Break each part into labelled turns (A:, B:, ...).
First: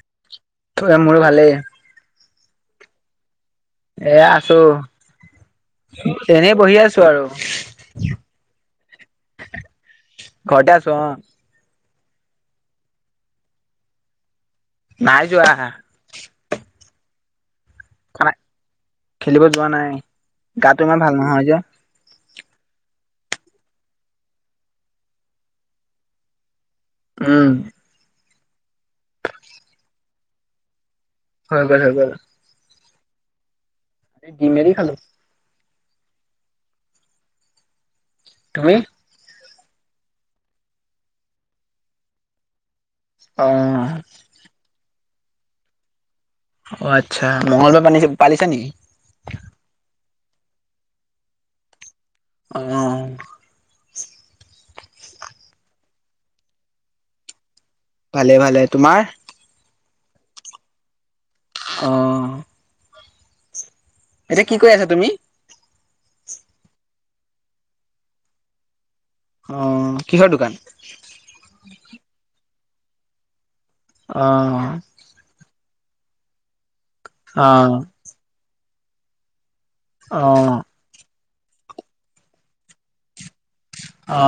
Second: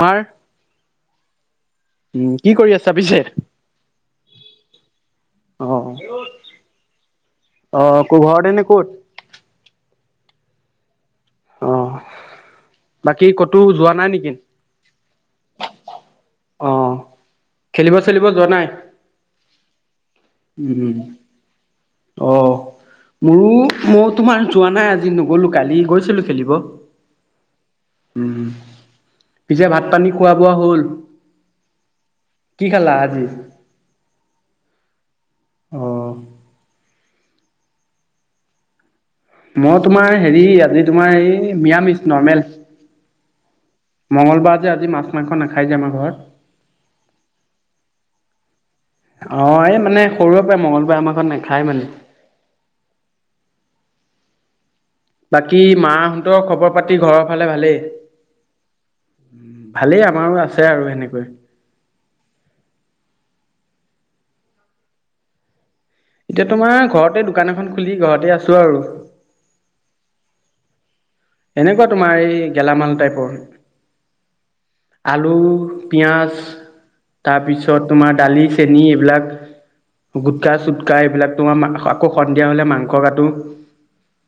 A: পৰ
B: [unintelligible] মোৰ ভালেই।
A: উম, কি কৰি আছা পিছে?
B: এ আছো।
A: অ
B: এনেই বহি আছো আৰু।
A: অ ক ঘৰতে নে ক'ত
B: ঘৰতে আছো অ'।
A: অ', বাকী কতো যোৱা নাই নেকি?
B: নাই যোৱা।
A: অ খেলিব চেলিব
B: খানা
A: যোৱা নাই?
B: খেলিব যোৱা নাই গাটো ইমান
A: উ।
B: ভাল নহয় যে
A: অ'। মোৰো মই তোমাৰ যোৱা নাই আজি, নগ'লো কালি গৈছিলো খেলিব।
B: উম।
A: উম, পিছে ভাত পানী খোৱা বোৱা হ'ল?
B: হৈ গল, হৈ গল।
A: কি খালা আজি?
B: [unintelligible] খালো।
A: অ'।
B: তুমি?
A: মই তোমাৰ হেৰি, আজি তোমাৰ এই নিৰামিচ নৰ্মেল।
B: অ'।
A: মঙগলবাৰ যে আজি মাছ মাংস নাখাই যে আমাৰ ঘৰত।
B: অ', আচ্ছা মংগলবাৰ পানিছে পালিছা নেকি?
A: অ এই মানে সৰুৰে পৰাই মঙলবাৰে আমাৰ ঘৰত নাখায় মানে।
B: অ অ।
A: বাকী মাহঁতৰ খবৰ - পাতি ঘৰৰ ফালে ভালেই?
B: ভালে ভালে, তোমাৰ?
A: ভালেই আমাৰো আছে আৰু এনেকৈ।
B: অ। এতিয়া কি কৰি আছা তুমি?
A: এতিয়া তোমাৰ ঘৰতে দোকান এখন খুলি ঘৰতে আছো আৰু।
B: অ কিহৰ দোকান?
A: এনেকুৱা তোমাৰ এই গেলামাল টাইপৰ।
B: অ অ।
A: আলু, পিয়াজ
B: অ
A: তাৰপিছত তোমাৰ দালি চেনী এইবিলাক
B: অ
A: গুটকা, চুট কা এইবিলাক তোমাৰ মা আকৌ সন্ধিয়া হলে মাংস কাটো।
B: অ,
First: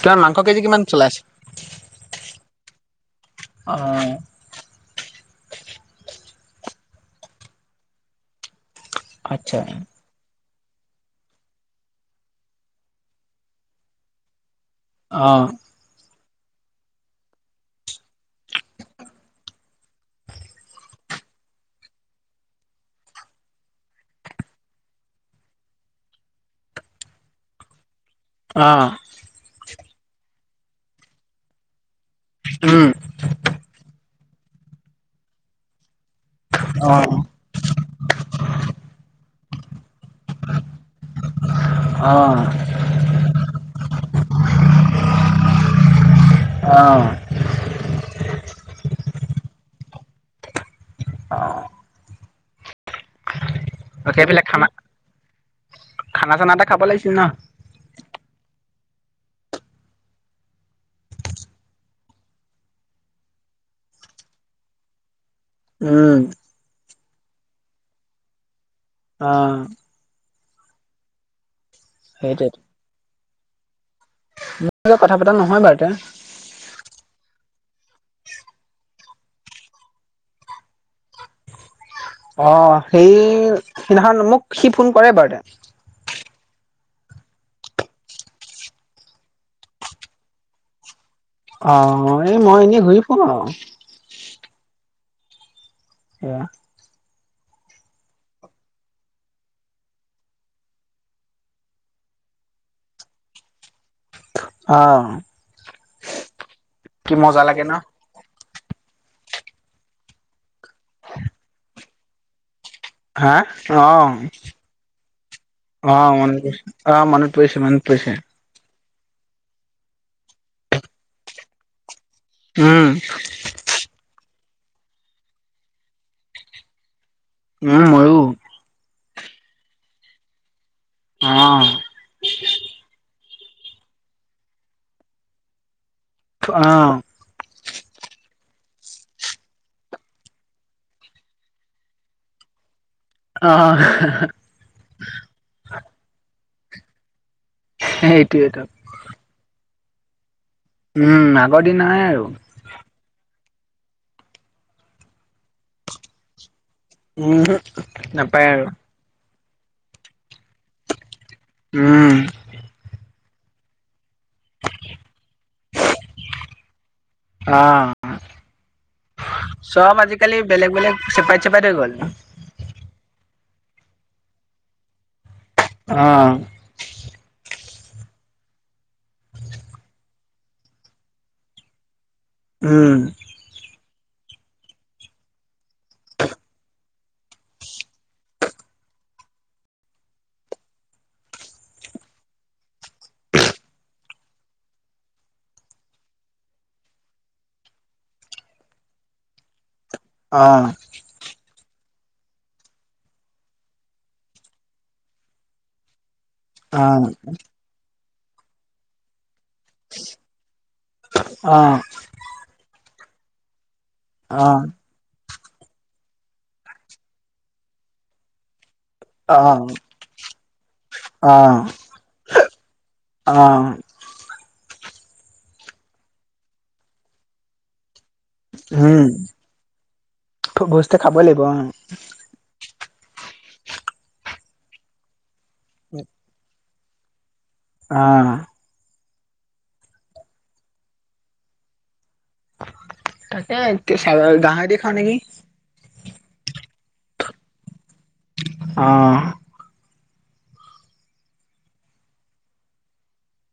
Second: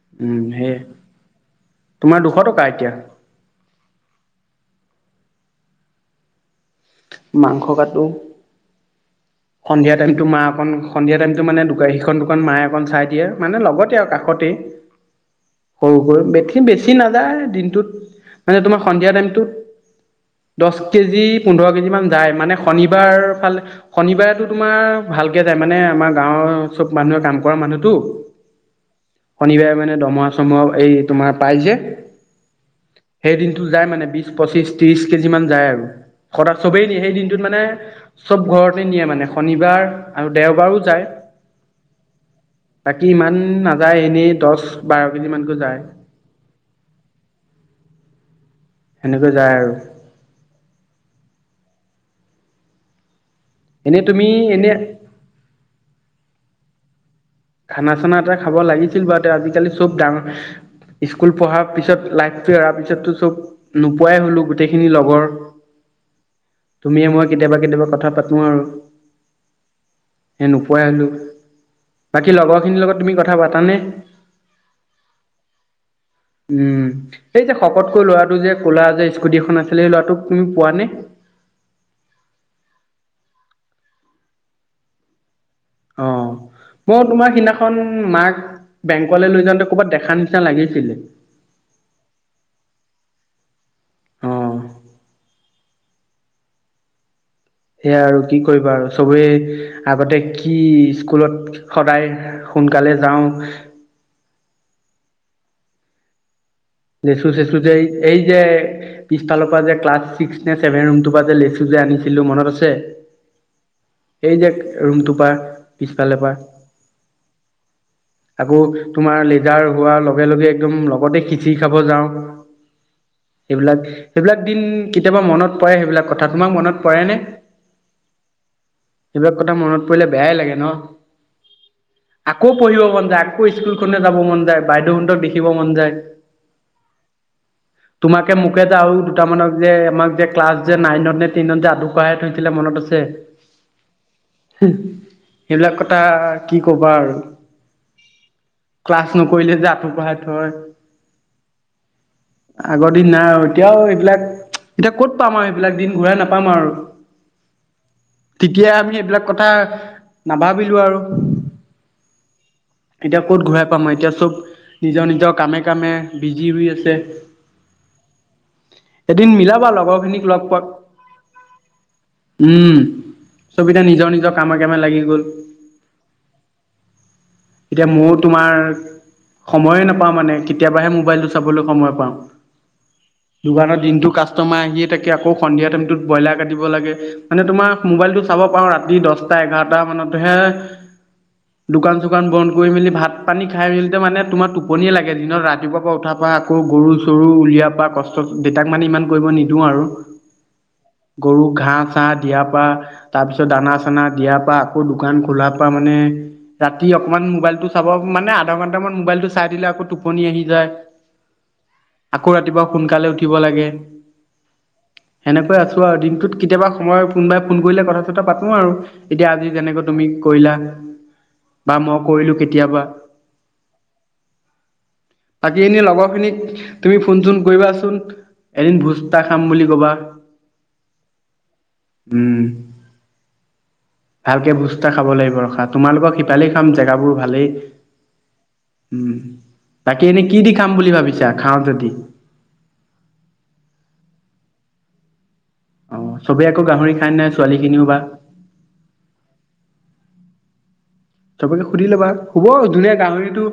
B: তোমাৰ
A: উম
B: মাংস কেজি
A: সেয়ে
B: কিমান চলি আছে?
A: তোমাৰ দুশ টকা এতিয়া।
B: অ।
A: মাংস কাটো।
B: আচ্ছা
A: সন্ধিয়া টাইমটো মা অকণ সন্ধিয়া টাইমটো মানে দোকান সেইখন দোকান মায়ে অকণ চাই দিয়ে মানে লগতে আৰু কাষতেই।
B: অ।
A: সৰু সৰু বেথী বেছি নাযায় দিনটোত মানে তোমাৰ সন্ধিয়া টাইমটোত দছ কেজি, পোন্ধৰ কেজি মান যায় মানে শনিবাৰ ফালে শনিবাৰেতো তোমাৰ ভালকে যায় মানে আমাৰ গাঁৱৰ চব মানুহে কাম কৰা মানুহতো
B: অ।
A: শনিবাৰে মানে দৰমহা - চৰমহা এই তোমাৰ পাই যে
B: উম
A: সেই দিনটো যায় মানে বিশ, পঁচিশ, ত্ৰিশ কেজি মান যায় আৰু। সদাক চবেই দি সেই
B: অ
A: দিনটোত মানে চব ঘৰতে নিয়ে মানে শনিবাৰ আৰু দেওবাৰো যায়।
B: অ।
A: বাকী ইমান নাযায় এনেই দছ, বাৰ কেজি মানকৈ যায়।
B: অঁ।
A: এনেকৈ যায় আৰু।
B: অ।
A: এনেই
B: অ
A: তুমি
B: সেইফালে খানা,
A: এনে
B: খানা চানা এটা খাব লাগিছিল ন?
A: খানা - চানা এটা খাব লাগিছিল বাৰুতে আজিকালি চব দাম। স্কুল পঢ়াৰ পিছত লাইফটো অহাৰ পিছতো চব নোপোৱাই হ'লো গোটেইখিনি লগৰ।
B: উম।
A: তুমিয়ে মই কেতিয়াবা কেতিয়াবা কথা পাতো আৰু।
B: অ।
A: এ নোপোৱাই হলো, বাকী
B: সেইটোৱেটো।
A: লগৰখিনিৰ লগত তুমি কথা পাতানে?
B: মোৰ কথা পতা নহয় বাৰু এতিয়া।
A: উম, সেই যে শকতকৈ ল'ৰাটো যে ক'লা যে স্কুটিখন আছিলে ল'ৰাটোক তুমি পোৱা নে?
B: অ সেই সেইদিনাখন মোক সি ফোন কৰে বাৰু দে।
A: অ। মই তোমাৰ সিদিনাখন, মাক বেংকলৈ লৈ যাওঁতে, ক'ৰবাত দেখা নিচিনা, লাগিছিলে।
B: অ'! এই মই, এনেই ঘূৰি-ফুৰোঁ আৰু।
A: অ
B: এইয়া।
A: সেয়া আৰু কি কৰিবা আৰু! চবৰে, আগতে কি স্কুলত সদায়, সোনকালে যাওঁ।
B: অ'! কি মজা লাগে ন?
A: [unintelligible] এই যে, পিছালৰ পৰা যে, ক্লাছ চিক্স নে ছেভেন ৰুমটোৰ পৰা যে, লেচু যে, আনিছিলোঁ, মনত আছে?
B: হাঁ, অ'!
A: এই যে [unintelligible]
B: অ'!
A: পৰা
B: মনত পৰিছে, অ'! মনত পৰিছে, মনত পৰিছে।
A: আকৌ তোমাৰ, [unintelligible] হোৱাৰ লগে-লগে একদম, লগতে খিচিৰি খাব যাওঁ।
B: উম,
A: এইবিলাক, সেইবিলাক দিন কেতিয়াবা মনত পৰে, সেইবিলাক কথা। তোমাক মনত পৰেনে?
B: উম, মইয়ো।
A: সেইবিলাক কথা মনত পৰিলে, বেয়াই লাগে ন'!
B: অ'!
A: আকৌ, পঢ়িব মন যায়, আকৌ, স্কুলখনলে যাব মন যায়, বাইদেউহঁতক দেখিব মন যায়!
B: অ'!
A: তোমাকে মোকে যে আৰু দুটামানক যে, আমাক যে, ক্লাছ যে, নাইনত নে টেনত যে, আঠু কঢ়াই থৈছিলে, মনত আছে?
B: অ'! [unintelligible]
A: সেইবিলাক কথা, কি ক'বা আৰু!
B: সেইটোৱেতো।
A: ক্লাছ নকৰিলে যে, আঠু কঢ়াই থয়।
B: উম, আগৰ দিন নাই আৰু।
A: আগৰ দিন নাই আৰু। এতিয়াও এইবিলাক, এতিয়া ক'ত পাম আৰু সেইবিলাক দিন ঘূৰাই নাপাম আৰু।
B: উমহু নাপায় আৰু
A: তেতিয়া আমি, এইবিলাক কথা, নাভাবিলোঁ আৰু।
B: উম!
A: এতিয়া ক'ত ঘূৰাই পাম আৰু! এতিয়া চব, নিজৰ- নিজৰ, কামে-কামে বিজি হৈ আছে।
B: অ'!
A: এদিন মিলাবা লগৰ
B: চব
A: খিনিক
B: আজিকালি,
A: লগ পোৱা
B: বেলেগ-বেলেগ চেপাৰেট- চেপাৰেট হৈ গ'ল।
A: উম, চব এতিয়া, নিজৰ-নিজৰ কামে-কামে লাগি গ'ল।
B: অ'!
A: এতিয়া, মোৰ তোমাৰ, সময়ে নাপাওঁ মানে। কেতিয়াবাহে মো মোবাইলটো চাবলৈ সময় পাওঁ।
B: উম!
A: দোকানত দিনটো, কাষ্টমাৰ আহিয়ে থাকে। আকৌ, সন্ধিয়া টাইমটোত ব্ৰইলাৰ কাটিব লাগে। মানে তোমাৰ, মোবাইলটো চাব পাৰোঁ, ৰাতি দহটা-এঘাৰটা মানতহে। দোকান-চোকান বন্ধ কৰি-মেলি, ভাত-পানী খাই মেলোতে মানে, তোমাৰ টোপনিয়ে লাগে। দিনত ৰাতিপুৱা পুৱা উঠাৰ পৰা আকৌ, গৰু-চৰু উলিয়া পৰা, [unintelligible] দেউতাক মানে, ইমান কৰিব নিদিওঁ আৰু।
B: অ'!
A: গৰু ঘাঁহ-চাঁহ দিয়াৰ পৰা। তাৰপিছত, দানা-চানা দিয়াৰ পৰা, আকৌ দোকান খোলাৰ পৰা মানে, ৰাতি
B: অ',
A: অকমান, মোবাইলটো চাব, মানে, আধা ঘণ্টামান মোবাইলটো চাই দিলে, আকৌ, টোপনি আহি যায়।
B: [unintelligible] অ'!
A: আকৌ, ৰাতিপুৱা সোনকালে উঠিব লাগে।
B: অ
A: সেনেকৈ আছো আৰু দিনটোত কেতিয়াবা সময় কোনোবাই ফোন কৰিলে কথা চথা পাতো আৰু এতিয়া
B: অ',
A: আজি
B: অ'।
A: যেনেকৈ তুমি কৰিলা
B: অ',
A: বা মই কৰিলো কেতিয়াবা
B: অ'।
A: আজি‌ এনেই লগৰখিনিক তুমি ফোন চোন কৰিবাচোন এদিন
B: উম,
A: ভোজ্তা খাম বুলি কবা।
B: ভোজটো খাব লাগিব অ',
A: উম ভালকে বুজ্তা খাব লাগিব ৰখা তোমালোকক সিপালি একদম। জেগাবোৰ ভালেই
B: অ'
A: উম তাক এনেই কি দি খাম বুলি ভাবিছা খাওঁ যদি
B: তাকে গাঁ দেখাওঁ নেকি।
A: অ চবে আকৌ গাহৰি খাই নাই ছোৱালী খিনিও বা
B: অ'
A: চবকে সুধি লবা হুব ধুনীয়া গাহৰিতটো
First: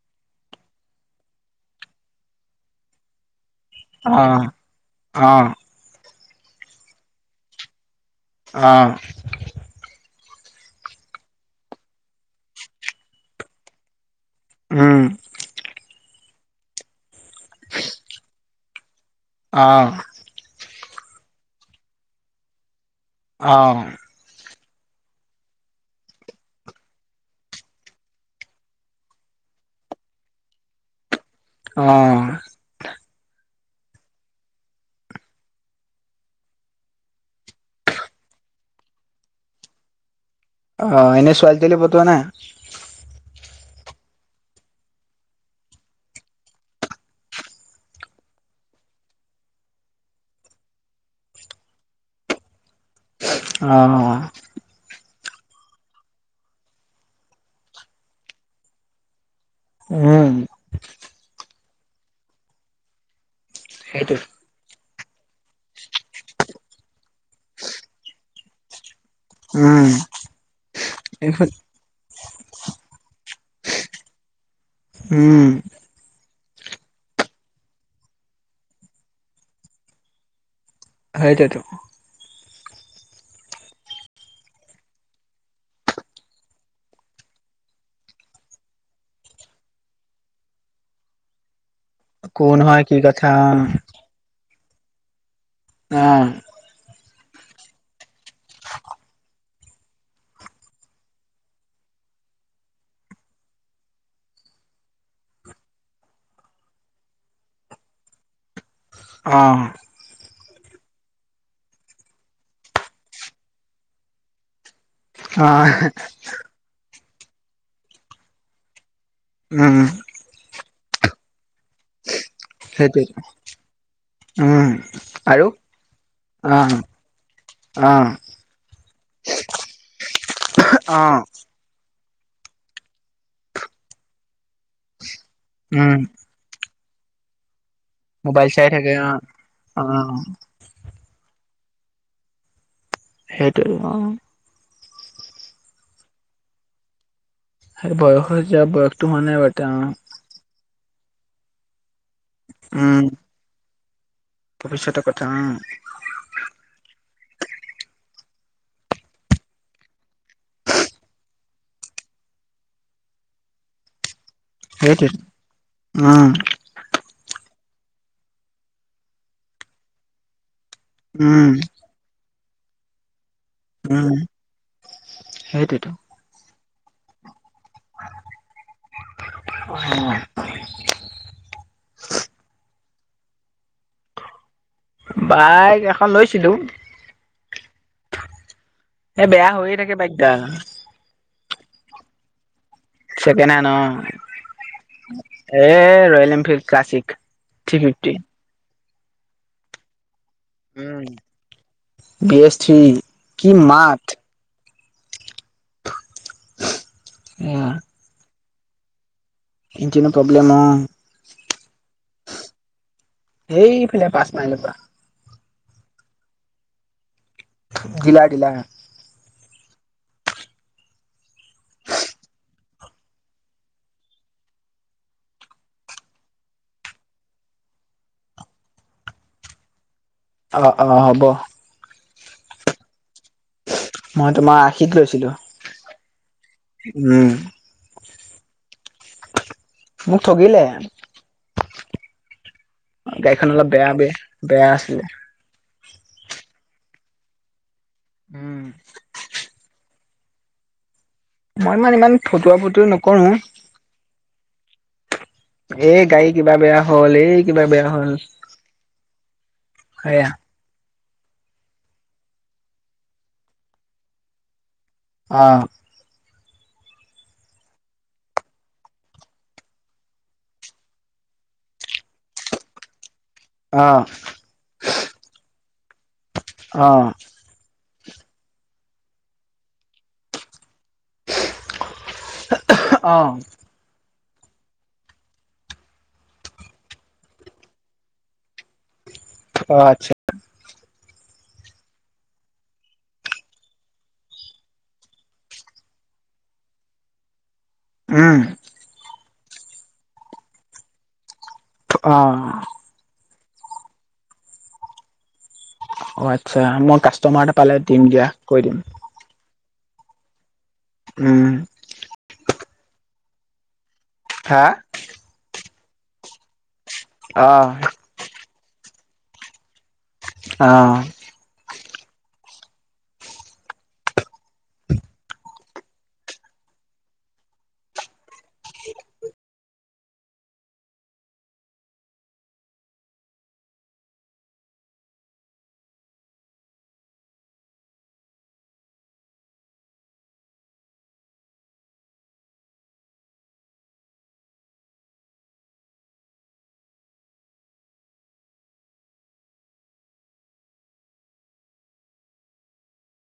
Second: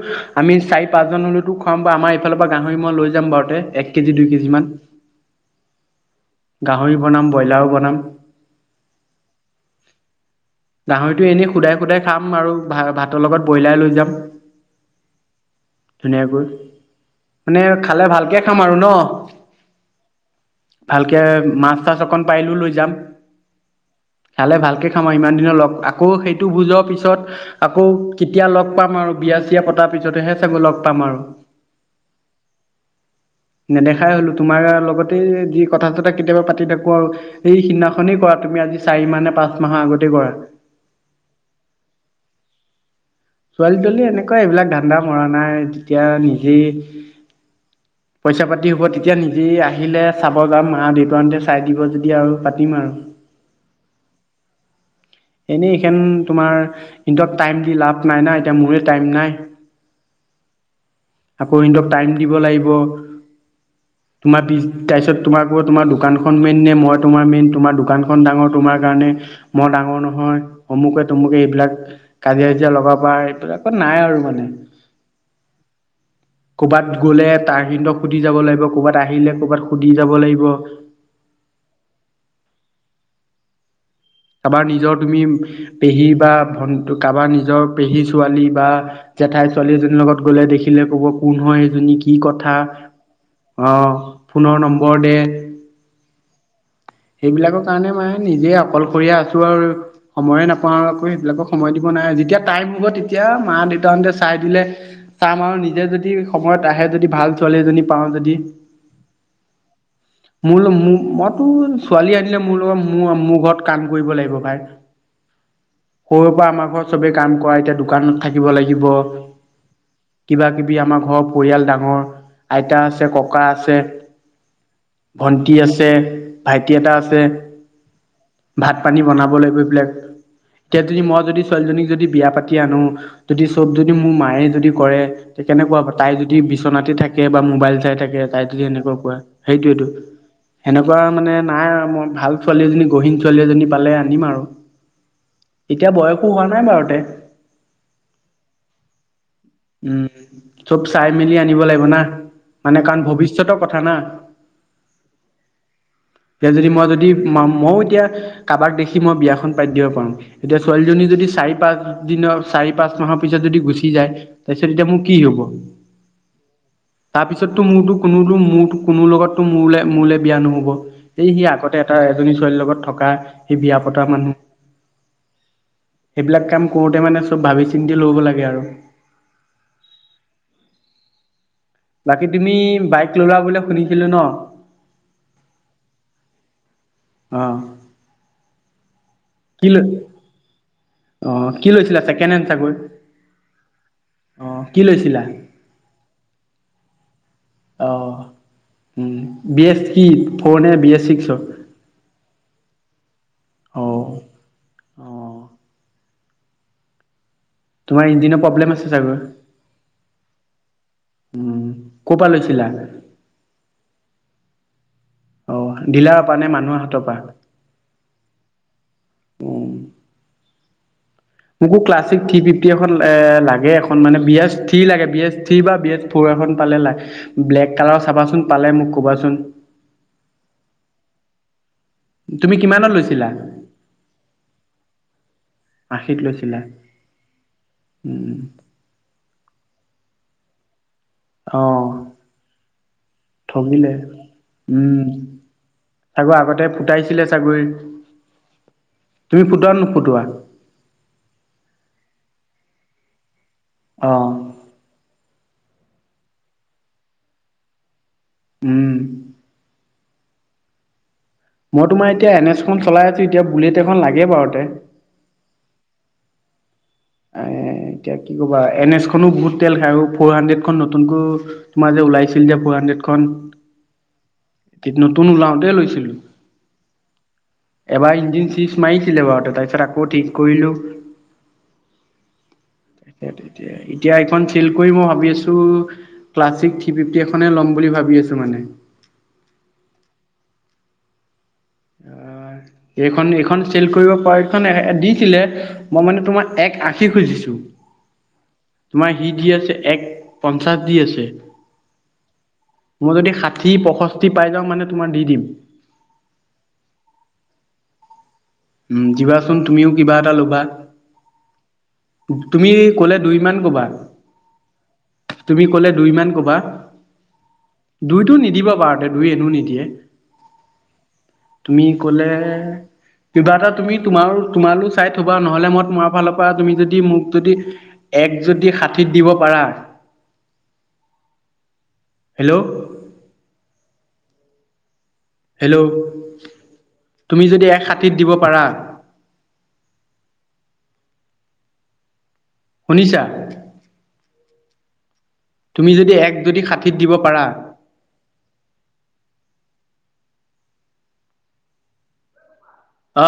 A: আমি চাৰি পাঁচজন হলেতো খুৱাম বা আমাৰ ইফালৰ পৰা গাহৰি মই লৈ যাম বাৰুতে এক কেজি দুই
B: অ',
A: কেজি মান।
B: অ'
A: গাহৰি বনাম ব্ৰইলাৰো বনাম।
B: অ'
A: [inaudible] গাহৰিটো এনেই সোধাই সুধাই খাম আৰু ভ ভাতৰ লগত ব্ৰইলাৰ লৈ যাম।
B: উম
A: ধুনীয়াকৈ মানে খালে ভালকে খাম আৰু ন।
B: অ'
A: ভালকৈ মাছ তাছ অকণ পাৰিলেও লৈ যাম।
B: অ'
A: খালে ভালকে খাম আৰু ইমান দিনৰ লগ আকৌ সেইটো বুজৰ পিছত আকৌ কেতিয়া লগ পাম আৰু বিয়া চয়া পতাৰ পিছতেহে চাগ লগ পাম আৰু।
B: অ'
A: নেদেখাই হলো তোমাৰ লগতে যি কথা চথা কেতিয়াবা পাতি থাকো আৰু এই সিদিনাখনেই কৰা তুমি আজি চাৰি মাহ নে পাঁচ মাহৰ আগতেই কৰা।
B: অ' এনে ছোৱালী-তোৱালী পৰুৱা নাই।
A: ছোৱালী-তোৱালী এনেকুৱা এইবিলাক ধান্দা মৰা নাই যেতিয়া নিজেই পইচা পাতি হব তেতিয়া নিজে আহিলে চাব যা মা দেউতাৰতে চাই দিব যদি আৰু পাতিম আৰু।
B: অঁ
A: এনেই এইখন তোমাৰ কিত টাইম দি লাভ নাই না এতিয়া মোৰে টাইম নাই।
B: উম
A: আকৌ সিন্দক টাইম দিব লাগিব।
B: সেইটো
A: তোমাৰ পছ তাৰপিছত তোমাকো তোমাৰ দোকানখন মেইন নে মই তোমাৰ মেইন তোমাৰ দোকানখন ডাঙৰ তোমাৰ কাৰণে মই
B: উম,
A: ডাঙৰ নহয় অমুকে-তমুকে এইবিলাক কাজিয় কাজিয়া লগাব এইবিলাকত নাই আৰু মানে।
B: উম
A: ক'ৰবাত গ'লে তাৰ সি সুধি যাব লাগিব কৰ'বাত আহিলে কৰ'ৰবাত সুধি যাব লাগিব
B: সেইটোৱেইটো।
A: কাবাৰ নিজৰ তুমি পেহী বা ভন্ কাবাৰ নিজৰ পেহী ছোৱালী বা জেঠাইৰ ছোৱালী এজনীৰ লগত গ'লে দেখিলে ক'ব কোন হয় সেইজনী কি
B: কোন
A: কথা
B: হয় কি কথা
A: অহ ফোনৰ নম্বৰ দে
B: আহ
A: সেইবিলাকৰ কাৰণে মানে নিজে অকলশৰীয়া আছো আৰু সময়ে নাপাওঁ আকৌ সেইবিলাকক সময় দিব নাই যেতিয়া টাইম হ'ব তেতিয়া মা দেউতাহঁতে চাই দিলে চাম আৰু নিজে যদি সময়ত আহে যদি ভাল ছোৱালী এজনী পাওঁ যদি
B: অ
A: মোৰ [unintelligible] মই তো ছোৱালী আনিলে মোৰ লগত মোৰ মোৰ ঘৰত কাম কৰিব লাগিব ভাই
B: অ',
A: সৰুৰ পৰা আমাৰ ঘৰত চবেই কাম কৰা এতিয়া দোকানত থাকিব লাগিব
B: উম
A: কিবা কিবি আমাৰ ঘৰৰ পৰিয়াল ডাঙৰ আইতা আছে
B: সেইটোৱে
A: ককা আছে
B: উম, আৰু
A: ভণ্টি আছে ভাইটি এটা আছে
B: অহ।
A: ভাত পানী বনাব লাগিব এইবিলাক এতিয়া যদি মই
B: অ',
A: যদি ছোৱালী জনীক যদি বিয়া পাতি আনো যদি চব যদি মোৰ মায়ে যদি কৰে তে কেনেকুৱা
B: উম,
A: তাই যদ যদি বিচনাতে থাকে বা মোবাইল চাই থাকে তাই
B: মোবাইল
A: যদি
B: চাই থাকে
A: এনেকোৱা কৰে
B: অ',
A: সেইটোৱে টো
B: অ',
A: এনেকুৱা মানে নাই আৰু মোৰ ভাল ছোৱালী এজনী গহীন ছোৱালী এজনী
B: সেইটোৱে
A: পালে
B: অ',
A: আনিম আৰু এতিয়া বয়সো হোৱা নাই বাৰু তে
B: সেই বয়সৰ হয় যেতিয়া বয়সটো হোৱা নাই বাট
A: উম, চব চাই মেলি আনিব লাগিব না মানে কাৰণ
B: উম,
A: ভৱিষ্যতৰ কথা না।
B: ভৱিষ্যতৰ কথা অহ।
A: এতিয়া যদি মই যদি ময়ো এতিয়া কাৰোবাক দেখি মই বিয়াখন পাতি দিব পাওঁ এতিয়া ছোৱালীজনী যদি চাৰি পাঁচ দিনৰ চাৰি পাঁচ মাহৰ পিছত যদি গুচি যায় তাৰ পিছত এতিয়া মোৰ
B: সেইটোৱে
A: কি হব
B: উম,
A: তাৰপিছততো মোৰো টো কোনোটো মোৰটো কোনো লগতো মোৰ মোলে বিয়া নহ'ব। সেই সি
B: উম,
A: আগতে এটা এজনী ছোৱালীৰ লগত থকা খিসি বিয়া পতা
B: উম,
A: মানুহ
B: সেইটোৱেতো
A: সেইবিলাক কাম কৰোঁতে মানে চব ভাবি চিন্তি ল'ব লাগে আৰু
B: অহ
A: বাকী তুমি বাইক ললা বুলি শুনিছিলো ন
B: বাইক এখন লৈছিলো
A: অহ।
B: এই বেয়া হৈয়ে
A: লৈ
B: থাকে বাইকটা।
A: অ' কি লৈছিলা ছেকেণ্ড হেড চাগৈ,
B: ছেকেণ্ড হেণ্ড অ',
A: অ' কি লৈছিলা?
B: এ Royal Enfield classic three fifty
A: অ', উম বি এছ কি ফ'ৰ নে বি এছ
B: উম,
A: ছিক্সছৰ
B: বি এছ থ্ৰী, কি
A: অ',
B: মাত
A: অ',
B: এয়া
A: তোমাৰ ইঞ্জিনৰ প্ৰব্লেম আছে চাগৈ
B: ইঞ্জিনৰ প্ৰব্লেম
A: উম, ক'ৰ পৰা লৈছিলা?
B: অহ এইফালে পাঁচ মাইলৰ পৰা
A: অ' দিলাৰ পা নে মানুহৰ হাতৰ পা?
B: দিলাৰ দিলা
A: উম। মোকো ক্লাছিক থ্ৰী ফিফটি এখন এ লাগে এখন মানে বি এছ থ্ৰী লাগে, বি এছ থ্ৰী বা বি এ ফৰ এখন পালে লা, ব্লেক কালাৰ চাবাচোন পালে মোক ক'বাচোন।
B: অ' অ' হ'ব।
A: তুমি কিমানত লৈছিলা।
B: মই তোমাৰ আশীত লৈছিলো,
A: আশীত লৈছিলা
B: উম।
A: উম।
B: মোক ঠগিলে।
A: অ
B: গাড়ীখন অলপ বেয়া
A: ঠগিলে
B: বে বেয়া
A: উম।
B: আছিলে
A: আাকৌ আগতে ফুটাইছিলে ছাগৈ।
B: উম।
A: তুমি ফুতোৱা ন নুফুটোৱা।
B: মই মানে ইমান ফুটুৱা ফুটোই নকৰোৱে।
A: অ'।
B: এই গাড়ী কিবা বেয়া হ'ল, এ কিবা বেন হ'ল
A: উম।
B: হেয়া
A: মই তোমাৰ এতিয়া এন এছ খন চলাই আছো, এতিয়া বুলেট এখন লাগে বাৰুকে
B: আ'।
A: এ এতিয়া কি ক'বা এন এছখনো বহুত তেল খাই আৰু ফ'ৰ হাণ্ড্ৰেড খ নতুনকৈ তোমাৰ যে লাইছিল যে ফ'ৰ হাণ্ড্ৰেডখন।
B: আ।
A: [inaudible] নতুন ওলাওতে লৈছিলো।
B: অঁ
A: এবাৰ ইঞ্জিন চিচ মাৰিছিলে বাৰুতে তাৰপিছত আকৌ ঠিক কৰিলোঁ।
B: [unintelligible]
A: সে তেতিয়াই। এতিয়া এইখন থিল কৰি মই ভাবি আছো ক্লাছিক থি ফিফটি এখনে ল'ম বুলি ভাবি আছো মানে।
B: অ আচ্ছা
A: অ এইখন এইখন চেল কৰিব [inaudible] দিছিলে। মই মানে তোমাৰ এক আশি খুজিছো।
B: উম।
A: তোমাৰ সি দি আছে এক পঞ্চাশ দি আছে।
B: অ।
A: মই যদি ষাঠি পয়ষষ্ঠি পাই যাওঁ মানে তোমাৰ দি দিম।
B: অ আচ্ছা মই কাষ্টমাৰটা পালে দিম দিয়া কৈ দিম।
A: উম দিবাচোন তুমিও কিবা এটা ল'বা
B: উম।
A: তুমি ক'লে দুই মান কবা।
B: [unintelligible]
A: তুমি কলে দুই মমান কবা।
B: অ।
A: দুইতো নিদিবা বাৰুতে দুই এনো নিদিয়ে।
B: অ।
A: তুমি ক'লে কিবা এটা তুমি তোমাৰো তোমালইও চাই থবা নহ'লে মই তোমাৰ ফালৰ পৰা তুমি যদি মোক যদি এক যদি ষাঠিত দিব পাৰা হেল্ল'। হেল্ল'। তুমি যদি এক ষাঠিত দিব পাৰা শুনিছা? তুমি যদি এক যদি ষাঠিত দিব পাৰা। অ